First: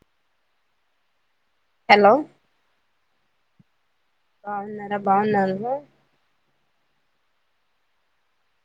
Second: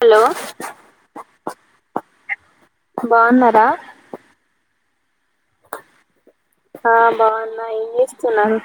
Hello hello బాగున్నారా బాగున్నారా బాగున్నారుగ ఆ బావున్నా ఏం చేస్ స్తున్నారు.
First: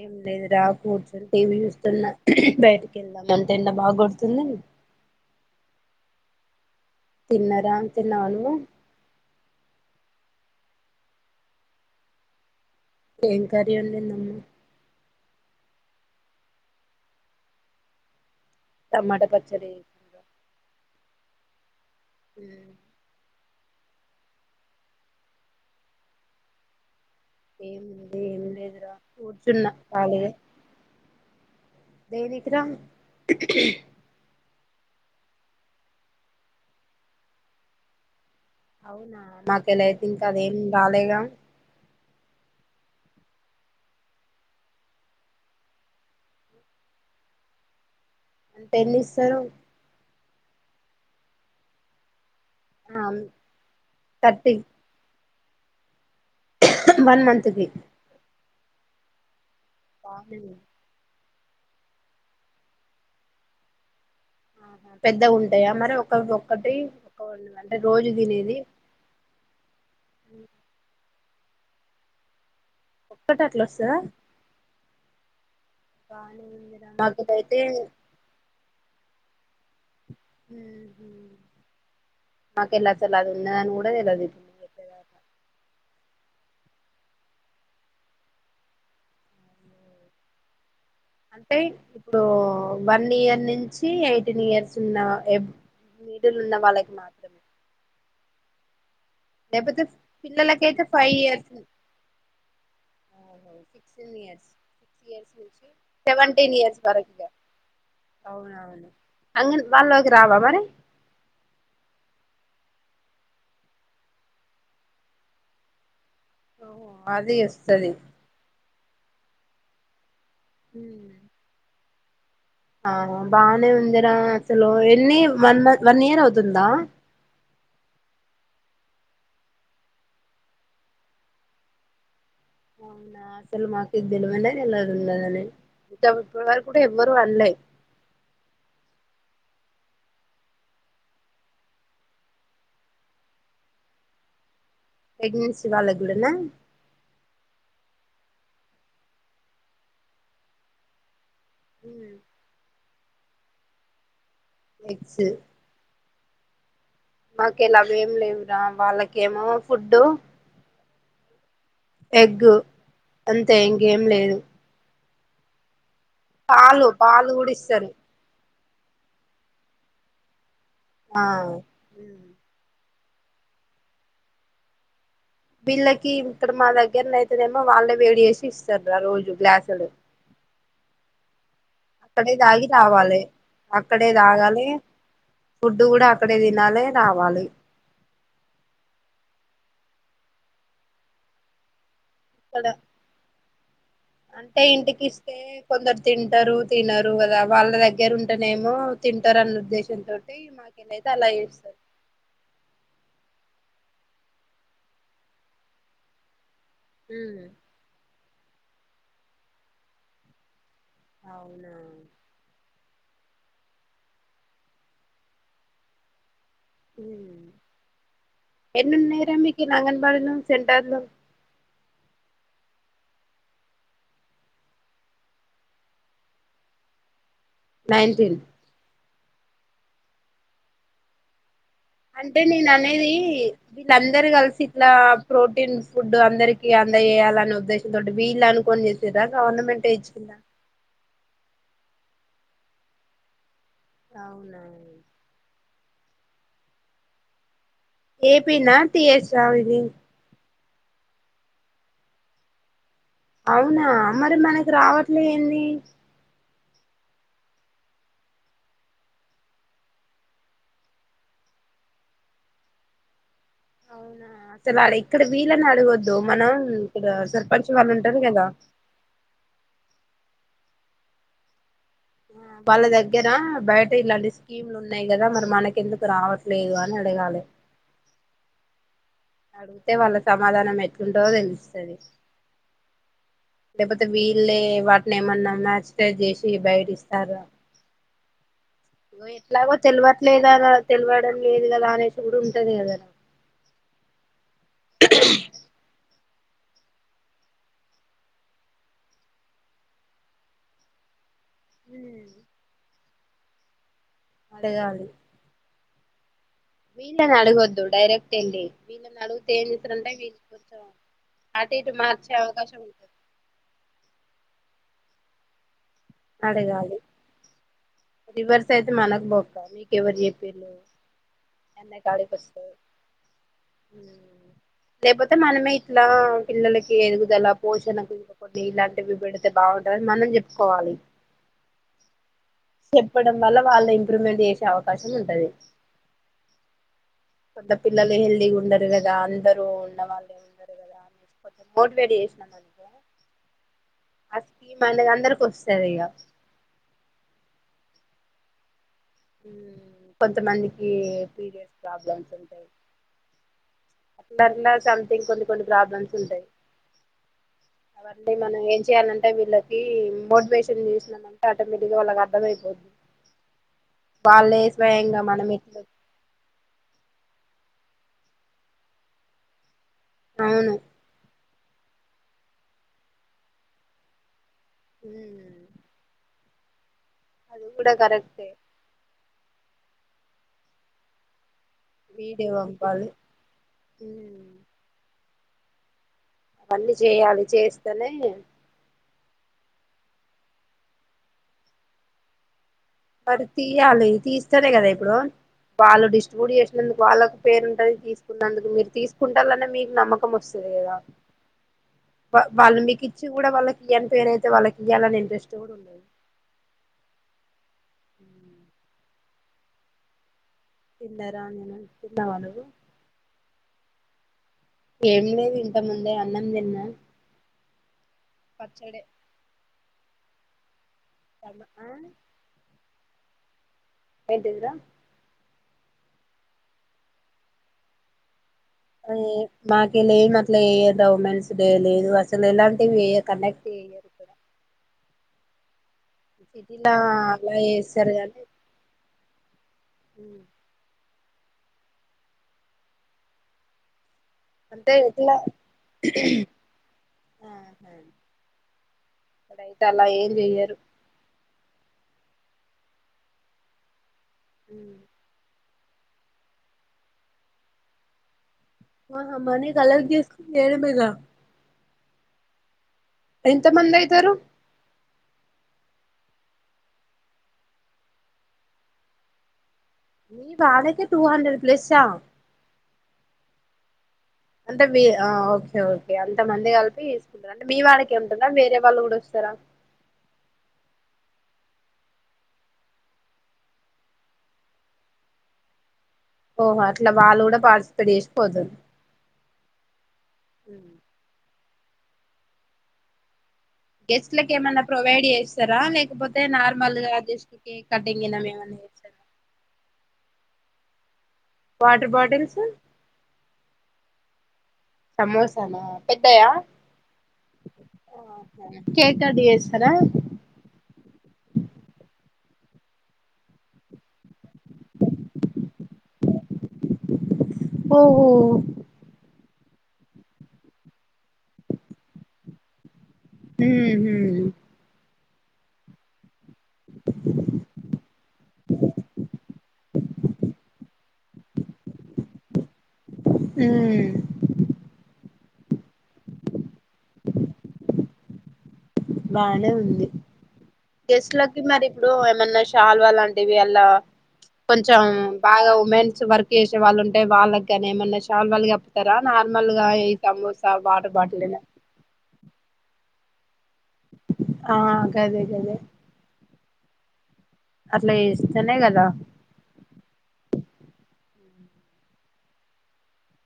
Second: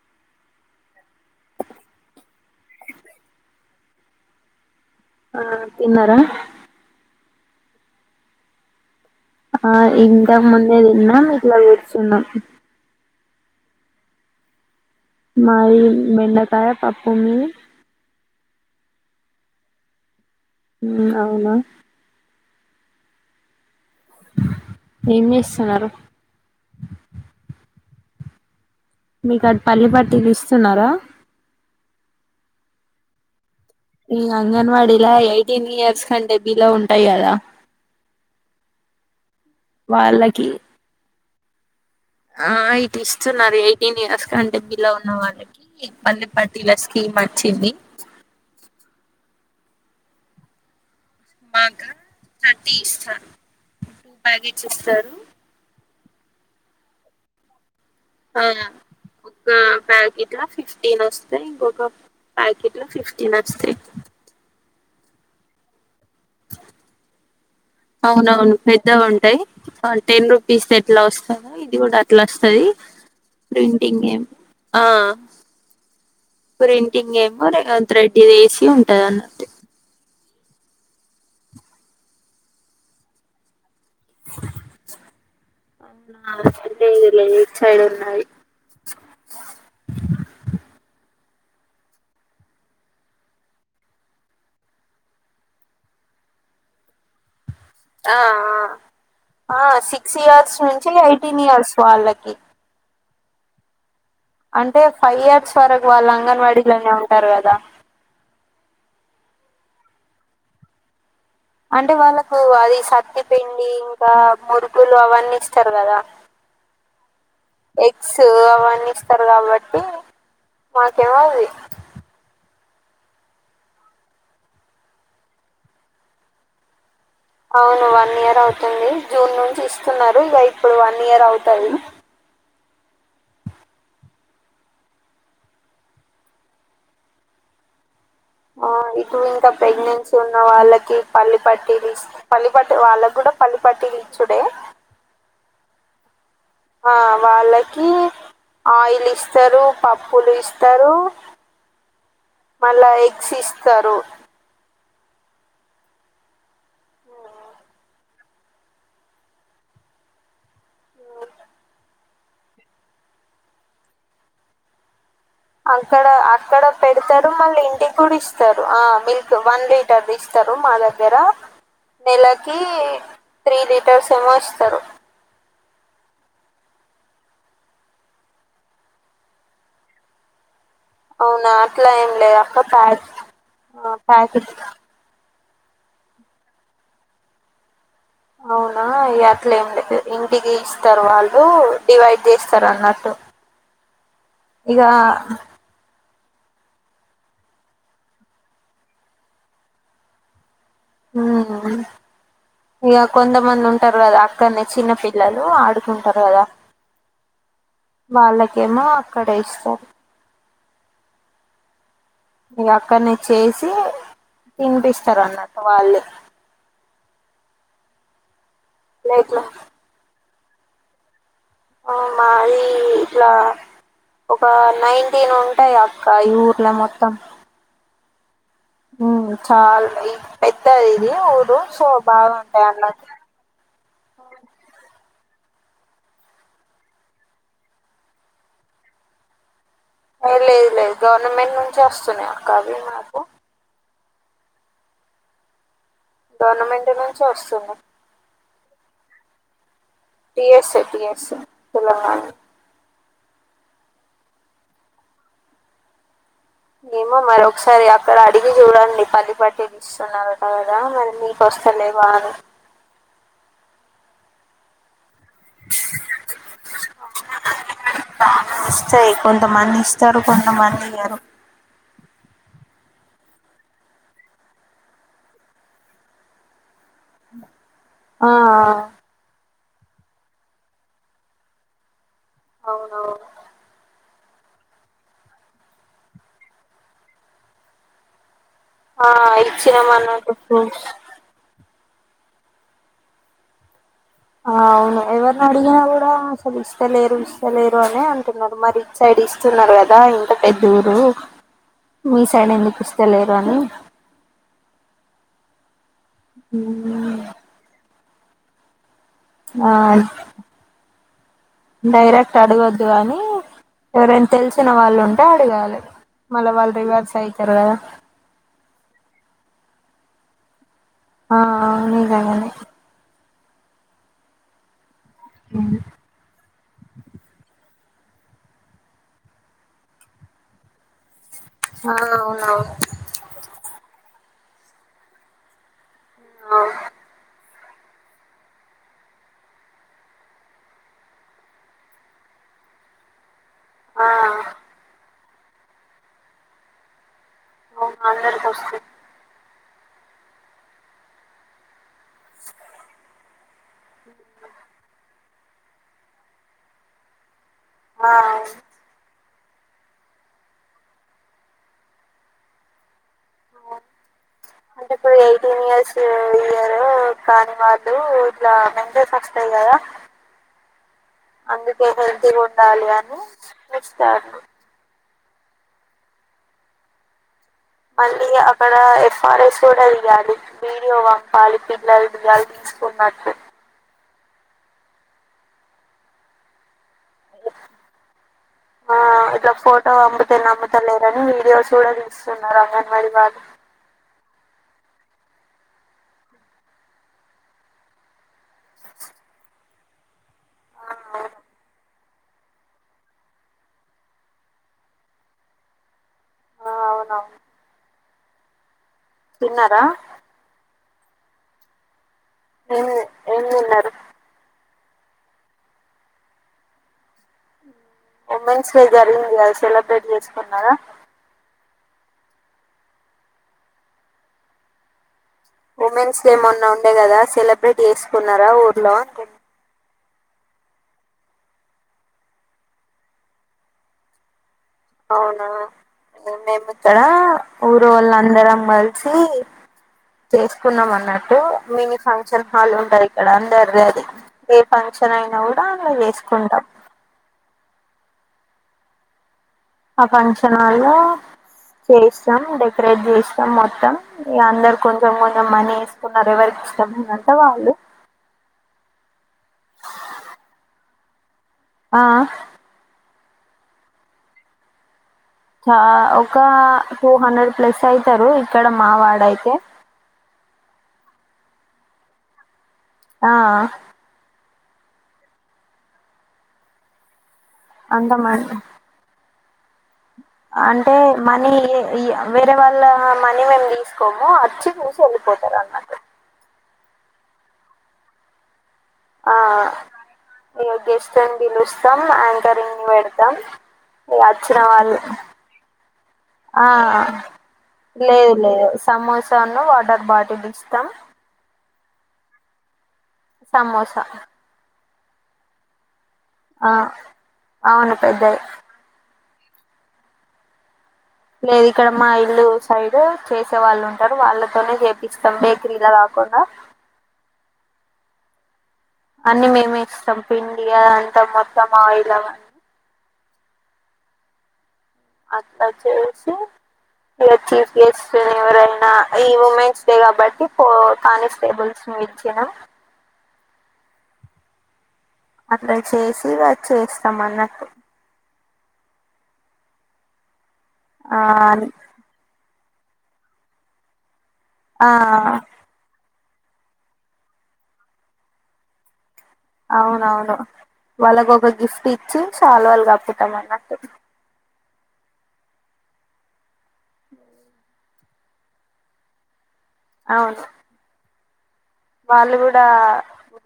ఏం లేదు రా కూర్చొని టీవీ చూస్తున్నా, బయటికి వెళ్దాం అంటే ఎండ బాగోడుతుందన్ ఆ తిన్నారా తిన్నరా అంటున్నావా నువ్వు ఆ ఇంతక ముందే తిన్నాం ఇట్లా కూర్చున్నాం ఏం కర్రీ వండిది అమ్మ మాది బెండకాయ పప్పు మీది టమాట పచ్చడి అవునా హ ఏం చేస్తున్నారు ఏం ఏం లేదు మీకు అది పల్లీ పట్టీలు ఇస్తున్నారా దేనికి రా ఈ అంగన్వాడీలా ఎయిటీన్ ఇయర్స్ కంటే బిలో ఉంటాయి కదా అవునా మా కళ్ళ అయితే ఇంకా వాళ్ళకి అదేం రాలేగా ఆ ఇటు ఇస్తున్నారు ఎయిటీన్ ఇయర్స్ కంటే బిలో ఉన్న వాళ్ళకి పళ్ళీ పట్టీల స్కీమ్ వచ్చింది ఎన్ని ఇస్తారు మాక థర్టీ ఇస్తారు టూ థర్టీ ప్యాకెట్స్ ఇస్తారు వన్ మంత్ కి ఆ గా ప్యాకిటా ఫిఫ్టీన్ వస్ ఇంకొక ప్యాకెట్ లో ఫిఫ్టీన్ వస్తాయి ఆ పెద్దగ ఉంటాయా మరి ఒక ఒక్కటి ఒక అంటే రోజు అవునవును తినేది పెద్ద ఉంటాయి టెన్ రుపీస్ కెట్లా వస్తాయి ఇది కూడా అట్లా వస్తుది ఒక్కటి అట్లా వస్తదా ప్రింటింగ్ ఏం ఆ బానే ఉందిరా ప్రింటింగ్ ఏమో నాకైతే త్రెడ్డి వేసి ఉంటది అన్నట్టు మాకు ఇల అసలు ఇల ఉన్నదాని కూడా తెలవదు ఊ అవునా లేదు లే ఇటు సైడ్ ఉన్నాది అంటే ఇప్పుడు వన్ ఇయర్ నుంచి ఎయిటీన్ ఇయర్స్ ఉన్న మిడిల్ ఉన్న వాళ్ళకి మాత్రమే హా ఆ ఆ లేకపోతే సిక్స్ ఇయర్స్ పిల్లలకైతే నుంచి ఎయిటీన్ ఇయర్స్ వాళ్ళకి ఓహో అంటే ఫైవ్ ఇయర్స్ వరకు వాళ్ళు సెవన్ టెన్ ఇయర్స్ అంగన్వాడీలోనే వరకు ఉంటారు కదా అంగన్వాడి బల్లో కి రావా మరి అంటే వాళ్ళకు అది సద్ది పిండి ఇంకా మురుకులు అవన్నీ ఇస్తారు కదా ఓహో అది వస్తది ఎగ్స్ అవన్నీ ఇస్తారు కాబట్టి మాకివ్వదు అది ఆ బానే ఉందిరా అసలు ఎన్ని వన్ వన్ ఇయర్ అవుతుందా అవును వన్ ఇయర్ అవుతుంది జూన్ నుంచి ఇస్తున్నారు ఇక ఇప్పుడు వన్ ఇయర్ అవుతది అవునా అసలు మాకిది తెల్వనే తెల్వదున్నదని ఇక ఇప్పటి వరుకూ ఎవ్వరు అన్లే ఆ ఇప్పుడు ఇంక ప్రెగ్నెన్సీ ఉన్న వాళ్ళకి పల్లి పట్టీలు పల్లి పట్టి వాళ్ళకి కూడా పల్లి పట్లు ఇచ్చుడే ప్రెగ్నెన్సీ వాళ్ళక్కూడానా ఆ వాళ్ళకి ఆయిల్ ఇస్తారు పప్పులు ఇస్తారు ఉమ్, మళ్ళా ఎగ్స్ ఇస్తారు ఎగ్స్ మాకేలవేం లేవురా వాళ్ళకేమో ఫుడ్డు ఎగ్ అంతే ఇంకేం లేదు అన్ [unintelligible] క్కడ అక్కడ పాలు పెడతాడు పాలు కూడా మళ్ళీ ఇస్తారు ఇంటికి కూడా ఇస్ స్తారు ఆ మిల్క్ వన్ లీటర్ దిస్తారు మా దగ్గర ఆ ఉమ్. నెలకి త్రీ లీటర్స్ ఏమో ఇస్తారు వీళ్ళకి ఇప్పుడు మా దగ్గర అయితేనేేమో వాళ్ళే వేడి చేసి ఇస్తారు ఆ రోజు గ్లాసులు అవునా అట్లా ఏం అక్కడే లేదుక్క తాగి ప్యా రావాలి ఆ అక్కడే ప్యాకెట్ తాగాలి ఫుడ్ కూడా అక్కడే తినాలి రావాలి అవునా ఇ అట్లే ఏం లేదు ఇంటికి ఇస్తారు వాళ్ళు డివైడ్ ఇక్కడ చేస్తారు అన్నట్టు అంటే ఇక ఇంటికిస్తే కొందరు తింటారు తినరు కదా వాళ్ళ దగ్గర ఉంటేనే ఏమో తింటారు అన్న ఉద్దేశం తోటి మాకు హ ఇక కొంతమంది ఉ టారు కదా అక్కడనే చిన్న పిల్లలు ఆడుకుంటారు కదా మ్మ్ వాళ్ళకేమో అక్కడే ఇస్తారు అవునా ఇగ అక్కడనే చేసి తినిపిస్తారు అన్నట్టు వాళ్ళే హ ఎన్నున్నయ్ రా ప్లేట్లో మీకి నంగన్ బడిలు సెంటర్ లో అ మాది ఇట్లా ఒక నైన్టీన్ ఉంటాయి అక్క ఈ ఊర్లో మొత్తం నైన్టీన్ చాల పెద్దదిది ఊరు సో బాగా ఉంటయి అన్నట్టు వీళ్ళందరు కలిసి ఇట్లా ప్రోటీన్ ఫుడ్ అందరికీ అందజేయాలనే ఉద్దేశంతో వీళ్ళు అనుకోని చేసేదా గవర్నమెంట్ టే ఇచ్చిందా లేదు లేదు గవర్నమెంట్ నుంచి వస్తున్నాయి అక్క అవి మాకు అవునా గవర్నమెంట్ నుంచి వస్తుంది ఏ పి నా టి యస్ ఆ మీది టి యస్ టి యస్ ఏ తెలంగాణ అవునా మరి మనకి రావట్లే ఏంది ఏమో మరి ఒకసారి అక్కడ అడిగి చూడండి పని పట్టి ఇస్తున్నారట కదా మరి మీకు వస్తలే వా అని అవునా అతలాడే ఇక్కడ వీలని అడగొద్దు మనం ఇక్క సర్పంచ్ వాళ్ళు ఉంటారు గదా కొంత మంది ఈయరు వాళ్ళ దగ్గర బయట ఇలాంటి స్కీమ్లు ఉన్నాయి కదా మరి మనకెందుకు రావట్లేదు అని అడగాలే ఆ అలా అడిగితే వాళ్ళ సమాధానం ఎట్లుంటదో తెలుస్తది అవునవును లేకపోతే వీళ్ళే వాటిని ఏమన్నా మ్యాచ్ టైర్ చేసి బయట ఇస్తారో ఆ ఎట్లాగో ఇచ్చినాం అన్నట్టు తెలివట్లే గదా ఫ్రూట్స్ తెలివడం లేదు గదా గుడా ఉంటది కదనే ఆ అవును ఎవర్ని అడిగిన గుడా ఇస్తలేరు ఇస్తలేరు అని అంటున్నారు. మరి ఇటు సైడ్ ఇస్తున్నారు కదా ఇంత పెద్ద ఊరు మీ సైడ్ ఎందుకు ఇస్తలేరూ రాను అడగాలి ఉమ్, రీసన్ అడగద్దు డైరెక్ట్ టెండీ వీళ్ళని అడుగుతే ఏం ఆ చెప్తారంటే వీళ్ళు అటు ఇటు మార్చే డైరెక్ట్ అవకాశం అడగొద్దు ఉన్ అని ఎవరైనా తెలిసిన వాళ్ళు ఉంటే అడగాలి మళ్ళా వాళ్ళు అడగాలి రివర్స్ అయితారు కదా రివర్స్ అయితే మనకు బొక్క అది ఎవరు చెప్పిండూ ఆ ఎన్నై కాడిక్ నిజంగానే బస్సు హ [unintelligible] లేకపోతే మనమే ఇట్లా పిల్లలకి ఎదుగుదల పోషణకు ఇంకొకటి ఇలాంటివి పెడితే బాగుంటదని మనం చెప్పుకోవాలి ఆ అవునవును చెప్పడం వల్ల వాళ్లే ఇంప్రూవ్మెంట్ చేసే అవకాశం ఉంటది ఆ కొంత పిల్లలు హెల్దీగా ఉండరు కదా అందరూ ఉన్న వాళ్ళే ఉండరు కదా ఆ, అచ్చి మన దందరం వస్తదిగా అవున్ అందరికి వస్తది కొంతమందికి పీరియడ్స్ ప్రాబ్లమ్స్ ఉంటాయ్ అట్లా సమ్థింగ్ కొన్ని కొన్ని ప్రాబ్లమ్స్ ఉంటాయ్ ఆ వత్తే మనం ఏం చేయ్యాలండి వీళ్ళకి మోటివేషన్ చేసినమంటే ఆటోమేటిక్గా వాళ్ళకి అర్థమై పోతుంది ఆ అంటే ఇప్పుడు ఎయిటీన్ ఇట్లా ఇయర్స్ అయ్యారు కానీ వాళ్ళు ఇట్లా మెంగస్ వస్తాయి కదా అవును అందుక్ ఏమో హెల్తీగా ఉండాలి అని ఇన్కెస్తారు. ఉమ్ అది కూడా మళ్ళీ అ కరెక్టే అక్కడ ఎఫ్ ఆర్ ఎ స్ట్ తొడెయ్యాలీ వీడియో వంపాలీ పిక్ లైడు లైడు తీసుకున్నటూ హ్మ్ మ్ అవన్నీ చేయాలి చేస్తేనే ఆ ఇప్పుడు ఒక ఫోటో అమ్ముతే నమ్ముతలేరని వీడియోస్ కూడా తీస్తున్నారు ఆమెని అది తియాలీ తీస్ తనే కదా ఇప్పుడు వాళ్ళు డిస్ట్రిబ్యూట్ చేసినందుకు వాళ్ళకు పేరుంటది తీసి న్నందుకు మీరు తీసుకుంటాలనే మీ నమ్మకం వస్తది కదా వాళ్ళు మీకిచ్చి కూడా వాళ్ళకి ఇయ్యని పేరయితే వాళ్ళకి ఇయ్యాలని ఇంట్రెస్ట్ ఆ అవును తిన్నారా తిన్నారాండి తిన్నావా మరి న్నారు ఏం లేదు ఇంత ముందే అన్నం తిన్న ఉమెన్స్ డే జరిగింది అది సెలబ్రేట్ చేస్ కొన్నారా [inaudible] ఏంటిదిరా ఉమెన్స్ డే మొన్న ఉండే కదా సెలబ్రేట్ చేసుకున్నారా ఒ [unintelligible] ఇలేం అట్లా ఎయదు ఉమెన్స్ డే లేదు అసలు ఏలాంటివి ఏవి కండక్ట్ చెయ్యా అవునా మేము ఇక్కడ అలా ఊరు చేస్తారు కానీ వాళ్ళందరం కలిసి చేసుకున్నాం అన్నట్టు [unintelligible] మినీ ఫంక్షన్ హాల్ ఉంటదిక్కడ అందరిది అది ఏ అంటే ఫంక్షన్ ఇట్లా అయినా కూడా అందలా చేసుకుంటాం ఆహా ఇక్కడైతే ఆ అలా ఏం ఫంక్షన్ చెయ్యరు హాలో చేస్తాం డెకరేట్ చేస్తాం మొత్తం ఇగ అందరు కొంచం కొంచం మనీ చెసుకున్నారు ఎవరికి ఇష్టముందంత వాళ్ళు ఆ మరి అలగ దసు నడ మగా ఆ ఎంత మంది అయితారు చా ఒక టూ హండ్రెడ్ ప్లస్ అయితారు ఇక్కడ మా వాడ అయితే మీ వాాళకి టూ హండ్రెడ్ ప్లేస్ హా ఆ అంత వే ఓకే ఓకే అంత మంది కలిపి మీ వాడికి ఉంటుందా అంతమంది వేరే వాళ్ కూడా తరా అంటే మనీ వేరే వాళ్ళ మనీ మేము తీసుకోము, వచ్చి చుసి వెళ్ళిపోతారు అన్నట్ ఓహో అట్లా వాళ్ళు కూడా పార్టిసిపేట్ చేసి పోతరు ఆ ఇయో ఇస్త [unintelligible] సమ్ అంకరింగ్ ని పెడతాం ఇగ గెస్ట్లలకు వచ్చిన ఏమైన్నా వాళ్ళు ప్రొవైడ్ చేస్తారా, లేకపోతే ఆ నార్మల్గా దెస్ట్కి లేదు కటింగ్నా ఏమన్నా చే దిస్తతాం వాటర్ బాటిల్స్ సమోసా సమోసనా ఆ అవును పెద్దది ది వస్తార లేదు ఇక్కడ మా ఇల్లు సైడ్ చేసే వాళ్ళు ఉంటారు, వాళ్ళతోనే చేపిస్తాం బేకరీలా కాకుండా ఓహో అన్ని మేమే ఇస్తాం పిండియా అంతా మొత్తం ఆయిల్ అవన్నీ మ్ హు అట్ట చేసే ఇ చీఫ్ గెస్ట్ ఎవరైనా ఈ ఉమెన్స్ అంతే కాబట్టి పో కానిస్టేబుల్స్ ను ఇచ్చిన మ్ అందు చేసి వా చేస్తాం అన్నట్టు బానే ఉంది ఆ గెస్ట్ లకి మరి ఇప్పుడు ఏమన్నా చాలువలాంటివి ఎలా ఆ కొంచెం బాగా ఉమెన్ కొంచెం వర్క్ చేసే వాళ్ళు ఉంటే వాళ్ళకి గాని ఏమన్నా శాలువాలు కప్పుతారు అవునవును వాళ్ళకు బాటిల్ ఒక ఏనా గిఫ్ట్ ఇచ్చి శాలువాలు కప్పు నువ్వన్నట్టు ఆ గదే గదే అట్లా ఇస్తేనే కదా అవును వాళ్ళు కూడా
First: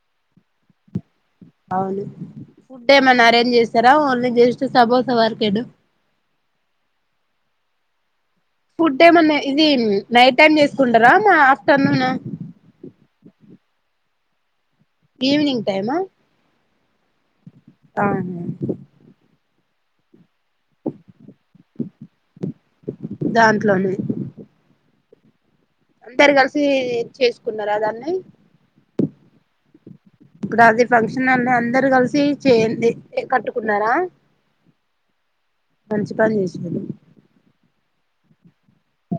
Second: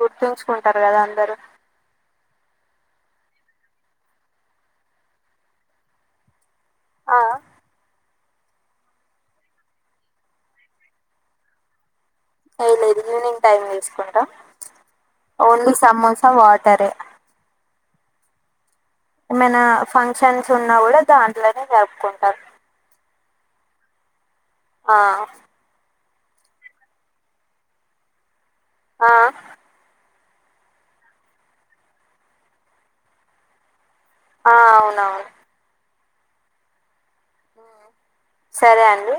గుర్తుంచుకుంటారు కదా అందరూ అవును ఫుడ్ ఏమైన్నా అరేంజ్ చేస్తారా ఓన్లీ జస్ట సమోసా వరకేనా ఆ ఫుడ్ ఏమన్నా ఇది నైట్ టైమ్ చేసుకుంటారా మా ఆఫ్టర్నూనా ఏం లేదు ఈవినింగ్ టైమ్ తీసుకుంటా ఈవినింగ్ ఓన్లీ సమోసా వాటరే ఆ ఏమైనా ఫంక్షన్స్ ఉన్నా కూడా దాంట్లోనే జరుపుకుంటారు దాంట్లోనే ఆ అందరు కలిసి చేసుకున్నారా దాన్ని ఆ ఇప్పుడు అది ఫంక్షన్ అని అందరు కలిసి చేయండి కట్టుకున్నారా ఆ అవునవును మంచి పని చేసడు సరే అండి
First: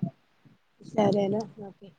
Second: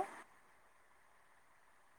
సరేనా ఓకే